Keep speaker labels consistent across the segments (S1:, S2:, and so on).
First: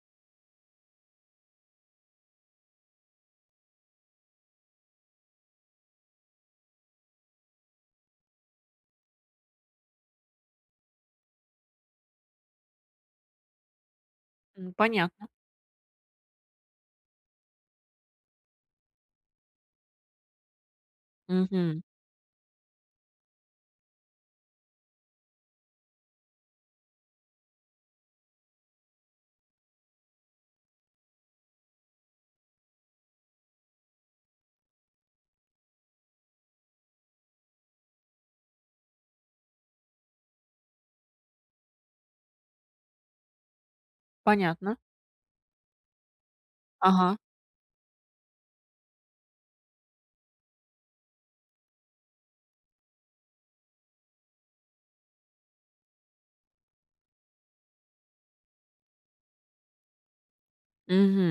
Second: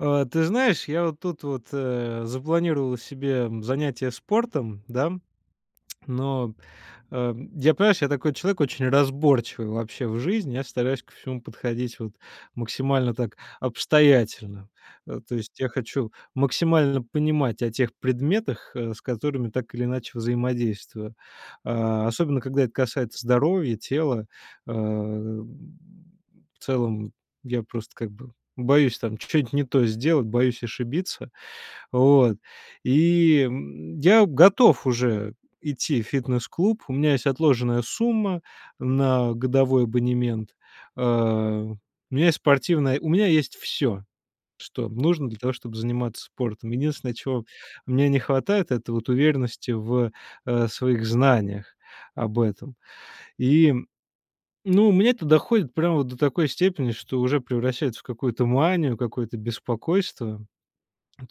S1: А, ты знаешь, я вот тут вот, э, запланировал себе занятие спортом, да. Но, э, я, понимаешь, я такой человек очень разборчивый вообще в жизни. Я стараюсь ко всему подходить вот максимально так обстоятельно.
S2: Мгм,
S1: Э.
S2: понятно.
S1: То есть я хочу максимально понимать о тех предметах, э, с которыми так или иначе взаимодействую.
S2: Мгм.
S1: А, особенно когда это касается здоровья, тела, а, м. В целом я просто как бы боюсь там ч чё-нить не то сделать, боюсь ошибиться, вот, и, м. Я готов уже идти в фитнес-клуб. У меня есть отложенная сумма на годовой абонемент, э. У меня есть спортивная, у меня есть всё,
S2: Понятно.
S1: что нужно для того, чтобы заниматься спортом. Единственное,
S2: Ага.
S1: чего мне не хватает- это вот уверенности в, э, своих знаниях об этом. И, ну, у меня это доходит прямо вот до такой степени, что уже превращается в какую-то манию, какое-то беспокойство.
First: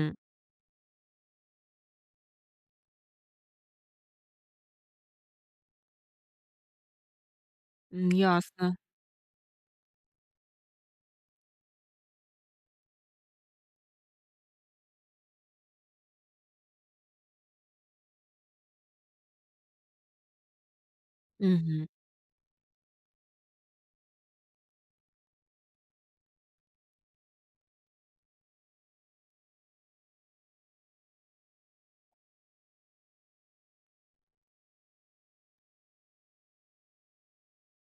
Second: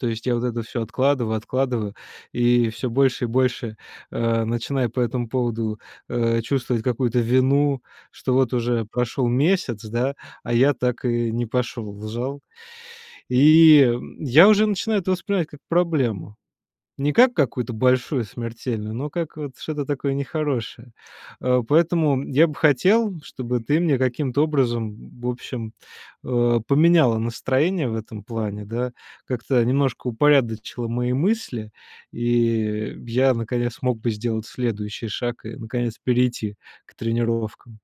S1: То есть я вот это всё откладываю, откладываю и всё больше и больше, э, начинаю по этому поводу, э, чувствовать какую-то вину,
S2: М,
S1: что вот
S2: ясно.
S1: уже прошел месяц, да, а я так и не пошел в зал. И я уже начинаю это воспринимать как проблему. Не как какую-то большую, смертельную, но как вот что-то такое нехорошее, а.
S2: Мгм.
S1: Поэтому я бы хотел, чтобы ты мне каким-то образом в общем, э, поменяла настроение в этом плане, да, как-то немножко упорядочила мои мысли, и я наконец смог бы сделать следующий шаг и наконец перейти к тренировкам.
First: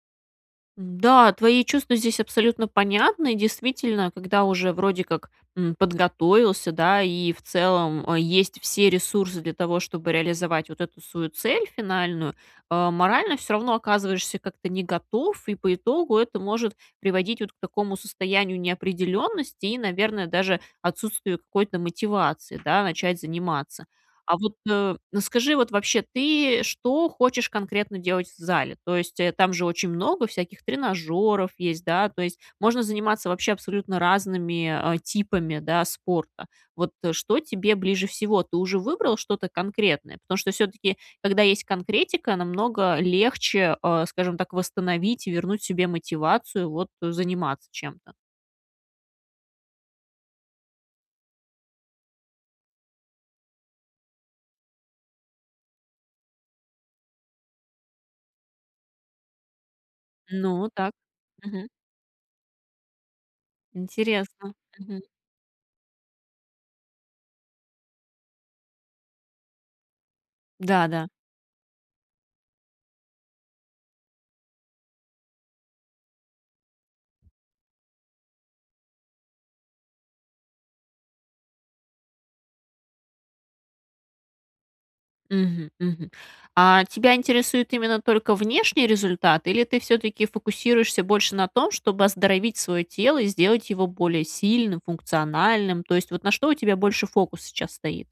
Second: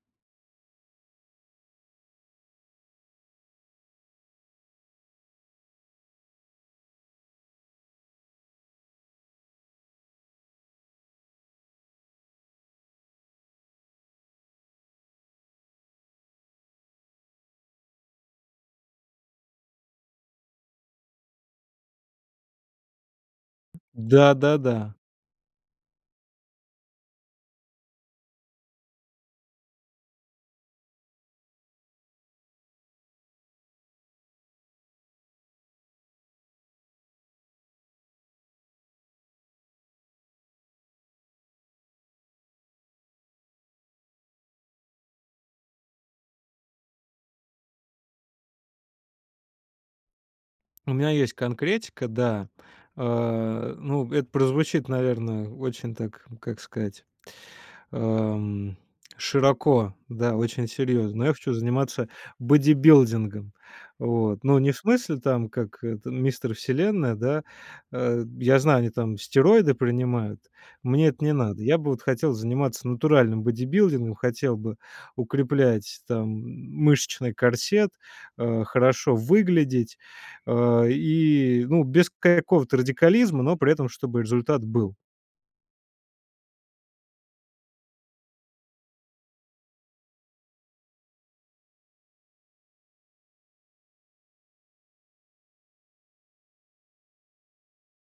S2: Да, твои чувства здесь абсолютно понятны. Действительно, когда уже вроде как, м, подготовился, да. И в целом, э, есть все ресурсы для того, чтобы реализовать вот эту свою цель финальную. А, морально всё равно оказываешься как-то не готов. И по итогу это может приводить вот к такому состоянию неопределенности. И, наверное, даже отсутствию какой-то мотивации, да, начать заниматься. А вот,
S1: Да-да-да.
S2: э, скажи, вот вообще, ты и что хочешь конкретно делать в зале? То есть, э, там же очень много всяких тренажёров есть, да. То есть, можно заниматься вообще абсолютно разными, э, типами, да, спорта. Вот, э, что тебе ближе всего? Ты уже выбрал что-то конкретное? Потому что всё-таки, когда есть конкретика, намного легче, э, скажем так, восстановить, вернуть себе мотивацию, вот, заниматься чем-то.
S1: У меня есть конкретика, да. А, э, ну, это прозвучит, наверное, очень так, как сказать, ам, широко, да, очень
S2: Ну, так.
S1: серьезно. Но я хочу
S2: Мгм.
S1: заниматься бодибилдингом. Вот,
S2: Интересно.
S1: но не в
S2: Мгм.
S1: смысле там, как это, "Мистер Вселенная", да. Э, я знаю, там стероиды принимают.
S2: Да, да.
S1: Мне это не надо. Я бы вот хотел заниматься натуральным бодибилдингом. Хотел бы укреплять там, м, мышечный корсет. А, хорошо выглядеть, а, и, э, ну, без к какого-то радикализма. Но при этом чтобы результат был.
S2: Мгм, мгм. А, тебя интересует именно только внешний результат? Или ты всё-таки фокусируешься больше на том, чтобы оздоровить свое тело и сделать его более сильным, функциональным? То есть, вот на что у тебя больше фокус сейчас стоит?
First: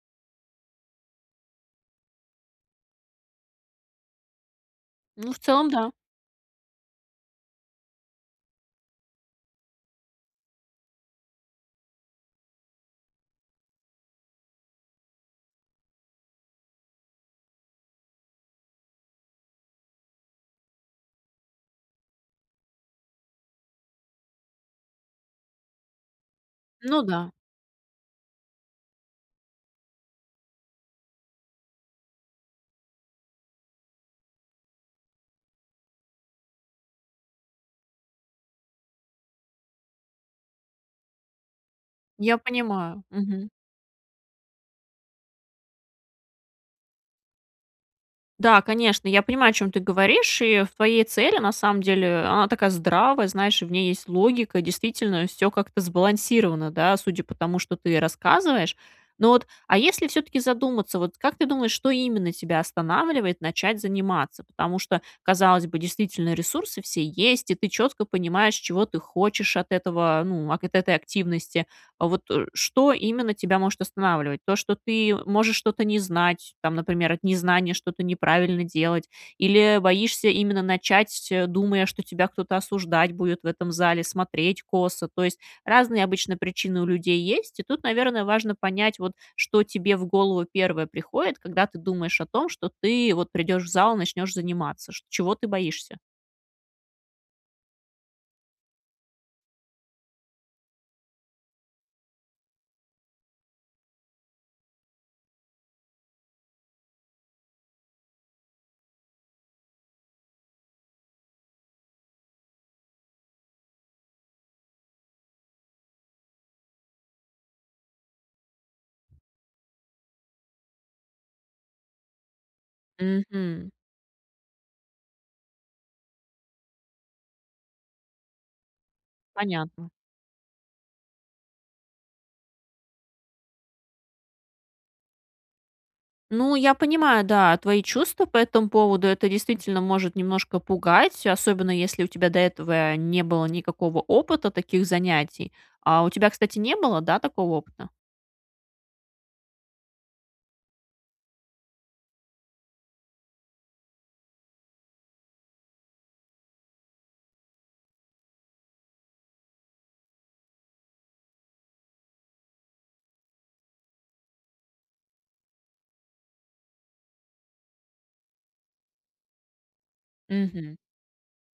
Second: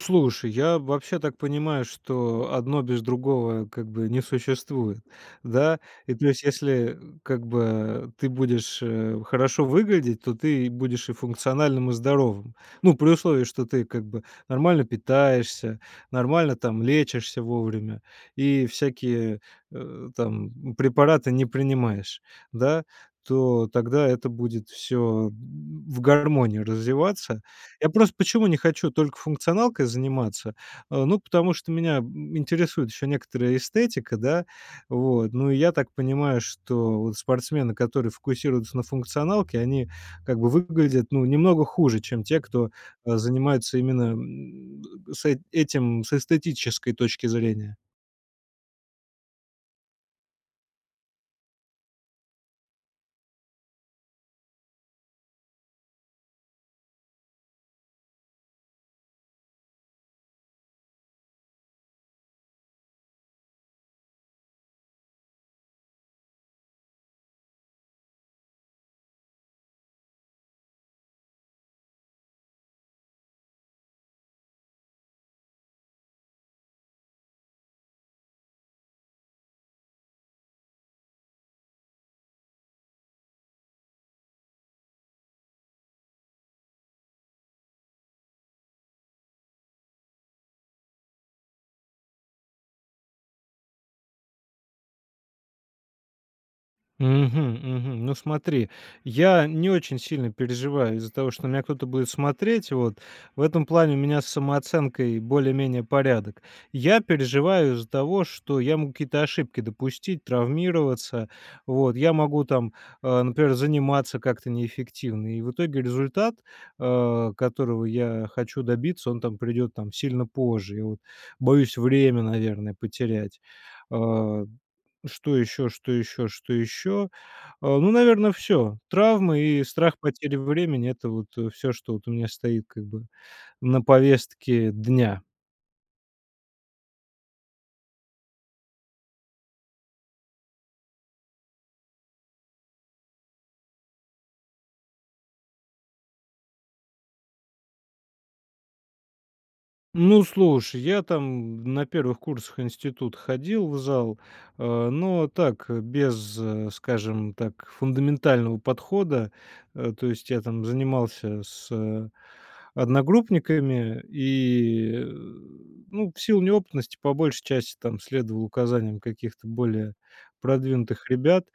S1: Слушай, я вообще так понимаю, что одно без другого, как бы, не существует.
S2: Ну, в целом,
S1: Да?
S2: да.
S1: И плюс если, как бы, ты будешь, э, хорошо выглядеть, то ты и будешь и функциональным, и здоровым. Ну, при условии, что ты, как бы, нормально питаешься, нормально там лечишься вовремя и всякие, э, там, препараты не принимаешь, да? То тогда это будет всё, м, в гармонии
S2: Ну да.
S1: развиваться. Я просто почему не хочу только функционалкой заниматься, а, ну, потому что меня, м, интересует еще некоторая эстетика, да? Вот, ну, и я так понимаю, что, вот, спортсмены, которые фокусируются на функционалке, они, как бы, выглядят, ну, немного хуже, чем
S2: Я
S1: те, кто,
S2: понимаю.
S1: а,
S2: Мгм.
S1: занимается именно, м, с эт этим с эстетической точки зрения.
S2: Да, конечно, я понимаю, о чем ты говоришь. И в твоей цели, на самом деле, она такая здравая, знаешь, и в ней есть логика. Действительно, всё как-то сбалансировано, да, судя по тому, что ты рассказываешь. Но вот, а если всё-таки задуматься, вот, как ты думаешь, что именно тебя останавливает начать заниматься? Потому что, казалось бы, действительно ресурсы все есть, и ты четко понимаешь, чего ты хочешь от этого, ну, акэт этой активности. Вот, э, что именно тебя может останавливать? То, что ты можешь что-то не знать, там, например, от незнания что-то неправильно делать или боишься именно начать, думая, что тебя кто-то осуждать будет в этом зале, смотреть косо? То есть, разные обычно причины у людей есть. И тут, наверное, важно понять, вот, что тебе в голову первое приходит, когда ты думаешь о том, что ты вот придешь в зал и начнешь заниматься. Шт чего ты боишься?
S1: Мгм, мгм. Ну, смотри, я не очень сильно переживаю из-за того, что на меня кто-то будет смотреть, вот. В этом плане у меня с самооценкой более-менее порядок. Я переживаю из-за того, что я мог какие-то ошибки допустить, травмироваться. Вот я могу там, а, например, заниматься как-то неэффективно, и в итоге результат, а, которого я хочу добиться, он там придет, там, сильно позже. И вот. Боюсь время, наверное, потерять.
S2: Мгм.
S1: А, что ещё, что ещё, что ещё? А, ну, наверно, всё. Травмы, и
S2: Понятно.
S1: страх потери времени- это вот, э, всё, что вот у меня стоит, как бы, на повестке дня.
S2: Ну, я понимаю, да, твои чувства по этому поводу. Это действительно может немножко пугать, особенно если у тебя до этого не было никакого опыта таких занятий. А у тебя, кстати, не было, да, такого опыта?
S1: Ну слушай, я там на первых курсах института ходил в зал, а, но так, без, скажем так, фундаментального подхода. А, то есть я там занимался с одногруппниками, и, э, ну, в силу неопытности по большей части там следовал указаниям каких-то более
S2: Мгм.
S1: продвинутых ребят,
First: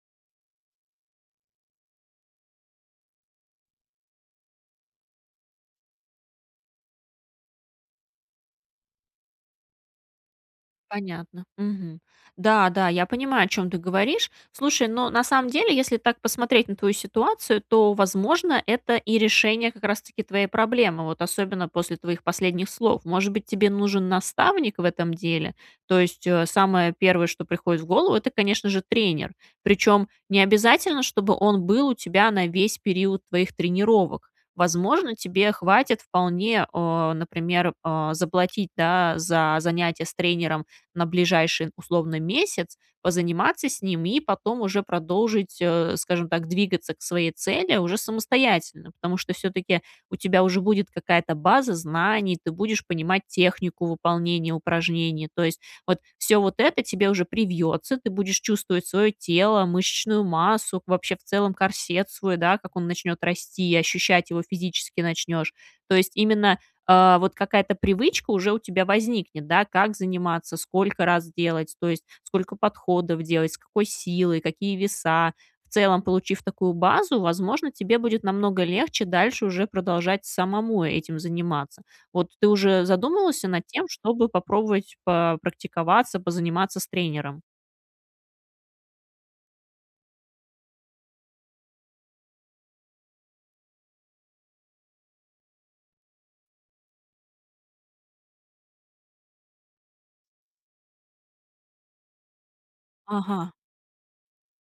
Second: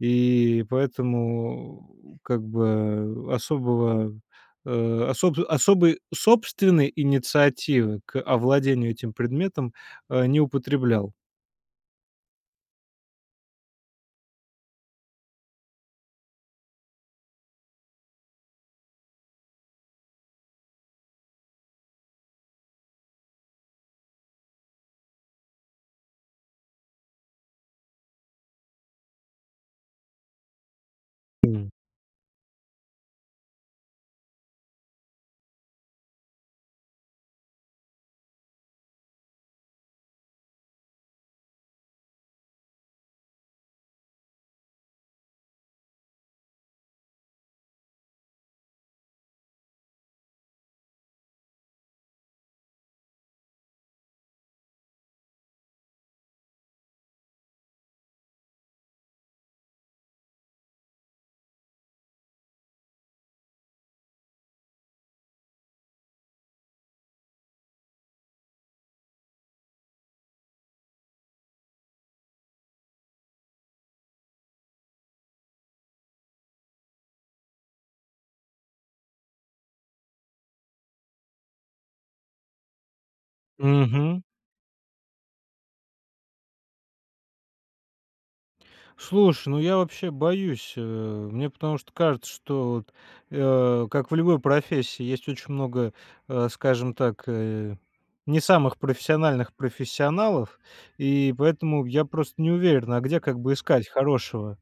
S1: и поэтому как бы особого э, особ особой собственной инициативы к овладению этим предметом, а, не употреблял.
S2: Понятно. Мгм. Да, да, я понимаю, о чем ты говоришь. Слушай, но на самом деле, если так посмотреть на твою ситуацию, то, возможно, это и решение как раз-таки твоей проблемы. Вот особенно после твоих последних слов. Может быть, тебе нужен наставник в этом деле? То есть, э, самое первое, что приходит в голову, это, конечно же, тренер. Причем необязательно, чтобы он
S1: [unintelligible]
S2: был у тебя на весь период твоих тренировок. Возможно, тебе хватит вполне, а, например, а, заплатить, да, за занятие с тренером на ближайший, условно, месяц? Позаниматься с ним и потом уже продолжить, э, скажем так, двигаться к своей цели уже самостоятельно. Потому что всё-таки у тебя уже будет какая-то база знаний, ты будешь понимать технику выполнения упражнений. То есть вот всё вот это тебе уже привьется, ты будешь чувствовать свое тело, мышечную массу, вообще в целом корсет свой, да, как он начнет расти, и ощущать его физически начнешь. То есть именно, а, вот какая-то привычка уже у тебя возникнет, да? Как заниматься, сколько раз делать, то есть сколько подходов делать, с какой силой, какие веса. В целом, получив такую базу, возможно, тебе будет намного легче дальше уже продолжать самому этим заниматься. Вот ты уже задумывался над тем,
S1: Мгм.
S2: чтобы попробовать попрактиковаться, позаниматься с тренером?
S1: Слушай, ну я вообще боюсь, э, мне потому что кажется, что, вот, э, как в любой профессии есть очень много, э, скажем так, э, не самых профессиональных профессионалов. И поэтому я просто не уверен, а где, как
S2: Ага.
S1: бы, искать хорошего?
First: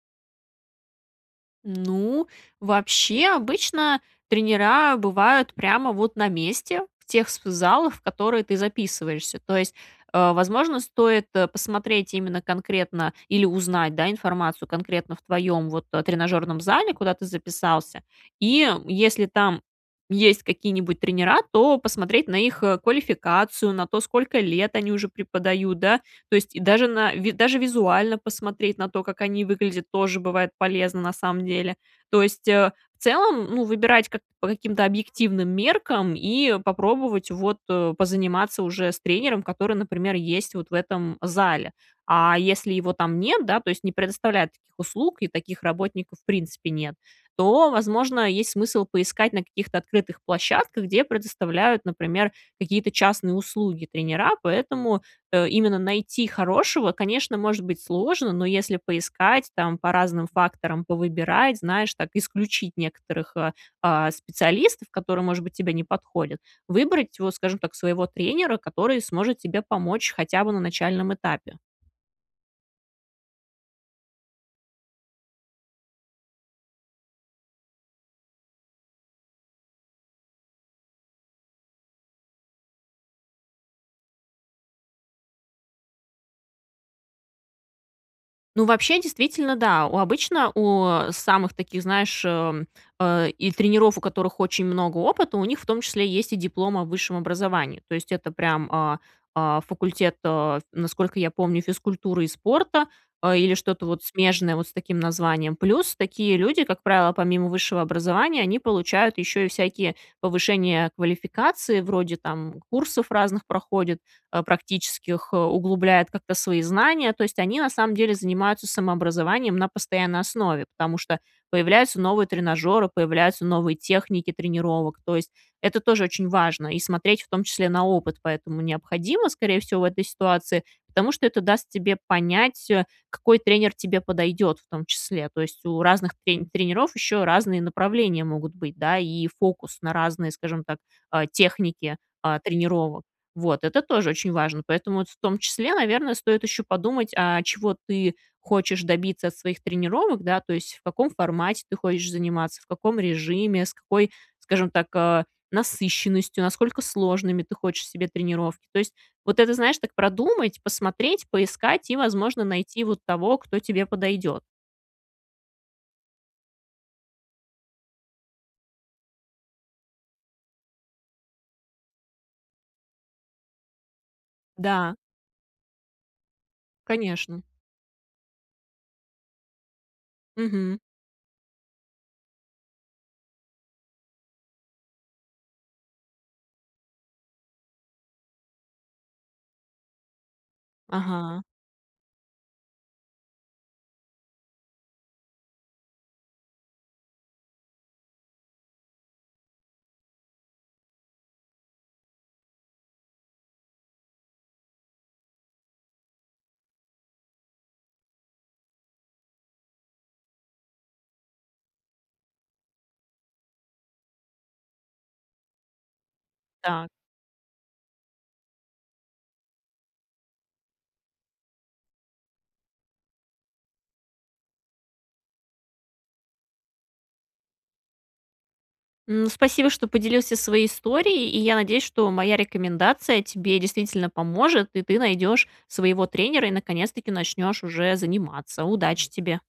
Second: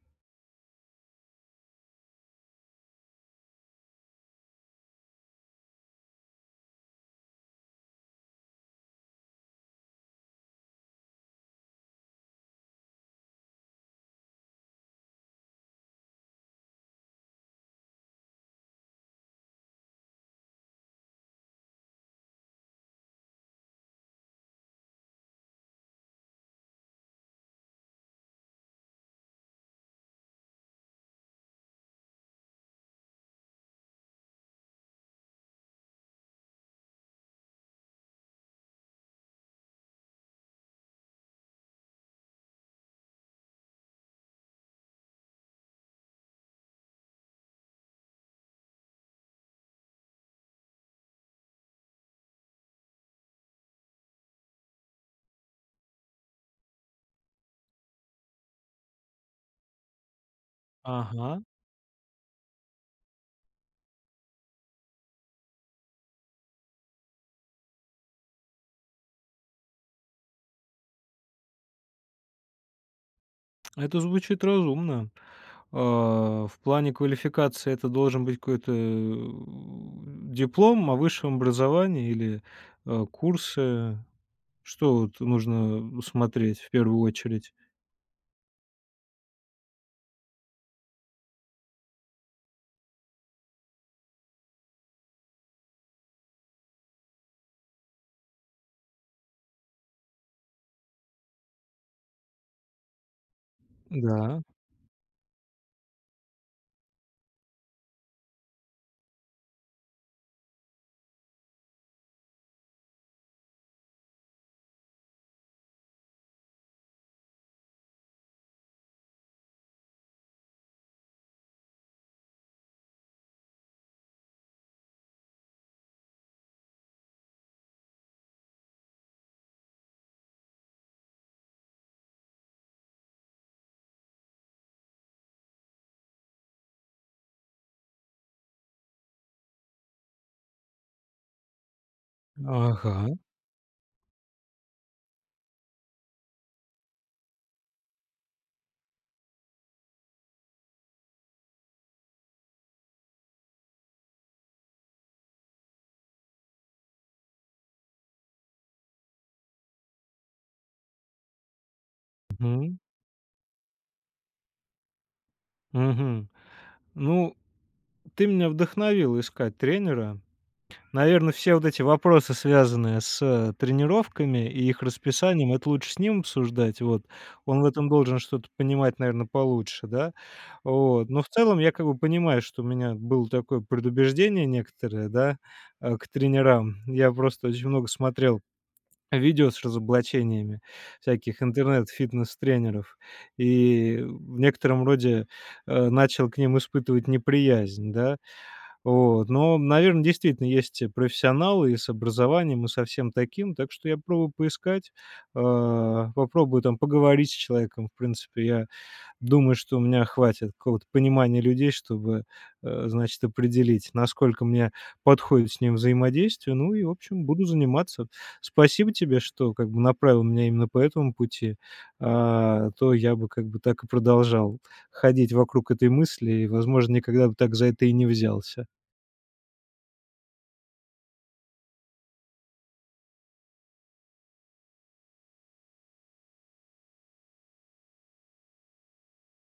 S2: Ну, вообще, обычно тренера бывают прямо, вот, на месте. В тех вс в залах, в которые ты записываешься. То есть, э, возможно, стоит, э, посмотреть именно конкретно, или узнать, да, информацию конкретно в твоем, вот, э, тренажерном зале, куда ты записался. И если там есть какие-нибудь тренера, то посмотреть на их, э, квалификацию, на то, сколько лет они уже преподают, да? То есть даже на ви даже визуально посмотреть на то, как они выглядят, тоже бывает полезно, на самом деле. То есть, э, в целом, ну, выбирать к по каким-то объективным меркам, и попробовать вот позаниматься уже с тренером, который, например, есть вот в этом зале. А если его там нет, да, то есть не предоставляют таких услуг, и таких работников в принципе нет, то, возможно, есть смысл поискать на каких-то открытых площадках, где предоставляют, например, какие-то частные услуги тренера. Поэтому, э, именно найти хорошего, конечно, может быть сложно, но если поискать, там, по разным факторам,
S1: Ага.
S2: повыбирать, знаешь, так, исключить некоторых, а, а, специалистов, которые, может быть, тебе не подходят, выбрать, вот, скажем так, своего тренера, который сможет тебе помочь хотя бы на начальном этапе.
S1: Это звучит разумно. А, в плане квалификации это должен быть какой-то, э, диплом о высшем образовании или, э, курсы? Что, вот, нужно смотреть в первую очередь?
S2: Ну, вообще, действительно, да. У обычно у, а, самых таких, знаешь, э, м, а и тренеров, у которых очень много опыта, у них в том числе есть и диплом о высшем образовании. То есть это прям, а а, факультет, э, насколько я помню, физкультуры и спорта, а, или что-то вот
S1: Да.
S2: смежное вот с таким названием. Плюс такие люди, как правило, помимо высшего образования, они получают ещё и всякие повышения квалификации вроде, там, курсов разных проходят, а, практических, углубляют как-то свои знания. То есть они на самом деле занимаются самообразованием на постоянной основе, потому что появляются новые тренажеры, появляются новые техники тренировок. То есть это тоже очень важно, и смотреть в том числе на опыт поэтому необходимо, скорее всего, в этой ситуации, потому что это даст тебе понять, э, какой тренер тебе подойдет в том числе. То есть у разных трень тренеров еще разные направления могут быть, да? И фокус на разные, скажем так, а, техники, а, тренировок.
S1: Ага.
S2: Вот. Это тоже очень важно. Поэтому вот в том числе, наверное, стоит еще подумать, а чего ты хочешь добиться от своих тренировок, да, то есть в каком формате ты хочешь заниматься, в каком режиме, с какой, скажем так, а, насыщенностью, насколько сложными ты хочешь себе тренировки. То есть вот это, знаешь, так продумать, посмотреть, поискать и, возможно,
S1: Мгм.
S2: найти вот того, кто тебе подойдет.
S1: Мгм. Ну, ты меня вдохновила искать тренера. Наверно, все вот эти вопросы, связанные с тренировками и их
S2: Да.
S1: расписанием, это лучше с ним обсуждать. Вот.
S2: Конечно.
S1: Он в этом должен что-то понимать, наверное, получше, да?
S2: Мгм.
S1: Вот. Но в целом я как бы понимаю, что у меня было такое предубеждение некоторое, да, э, к тренерам. Я просто очень много смотрел видео с разоблачениями всяких
S2: Ага.
S1: интернет-фитнес-тренеров и в некотором роде, а, начал к ним испытывать неприязнь. Да? Вот. Но, наверно, действительно есть и профессионалы, и с образованием, и со всем таким, так что я попробую поискать, а, попробую там поговорить с человеком. В принципе, я думаю, что у меня хватит какого-то понимания людей, чтобы, а, значит, определить, насколько мне подходит с ним взаимодействие, ну и,
S2: Так.
S1: в общем, буду заниматься. Спасибо тебе, что, как бы, направила меня именно по этому пути, а то я бы, как бы, так и продолжал ходить вокруг этой мысли и, возможно, никогда бы так за это и не взялся.
S2: Ну, спасибо, что поделился своей историей, и я надеюсь, что моя рекомендация тебе действительно поможет, и ты найдешь своего тренера и наконец-таки начнешь уже заниматься. Удачи тебе.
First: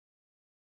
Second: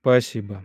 S1: Спасибо.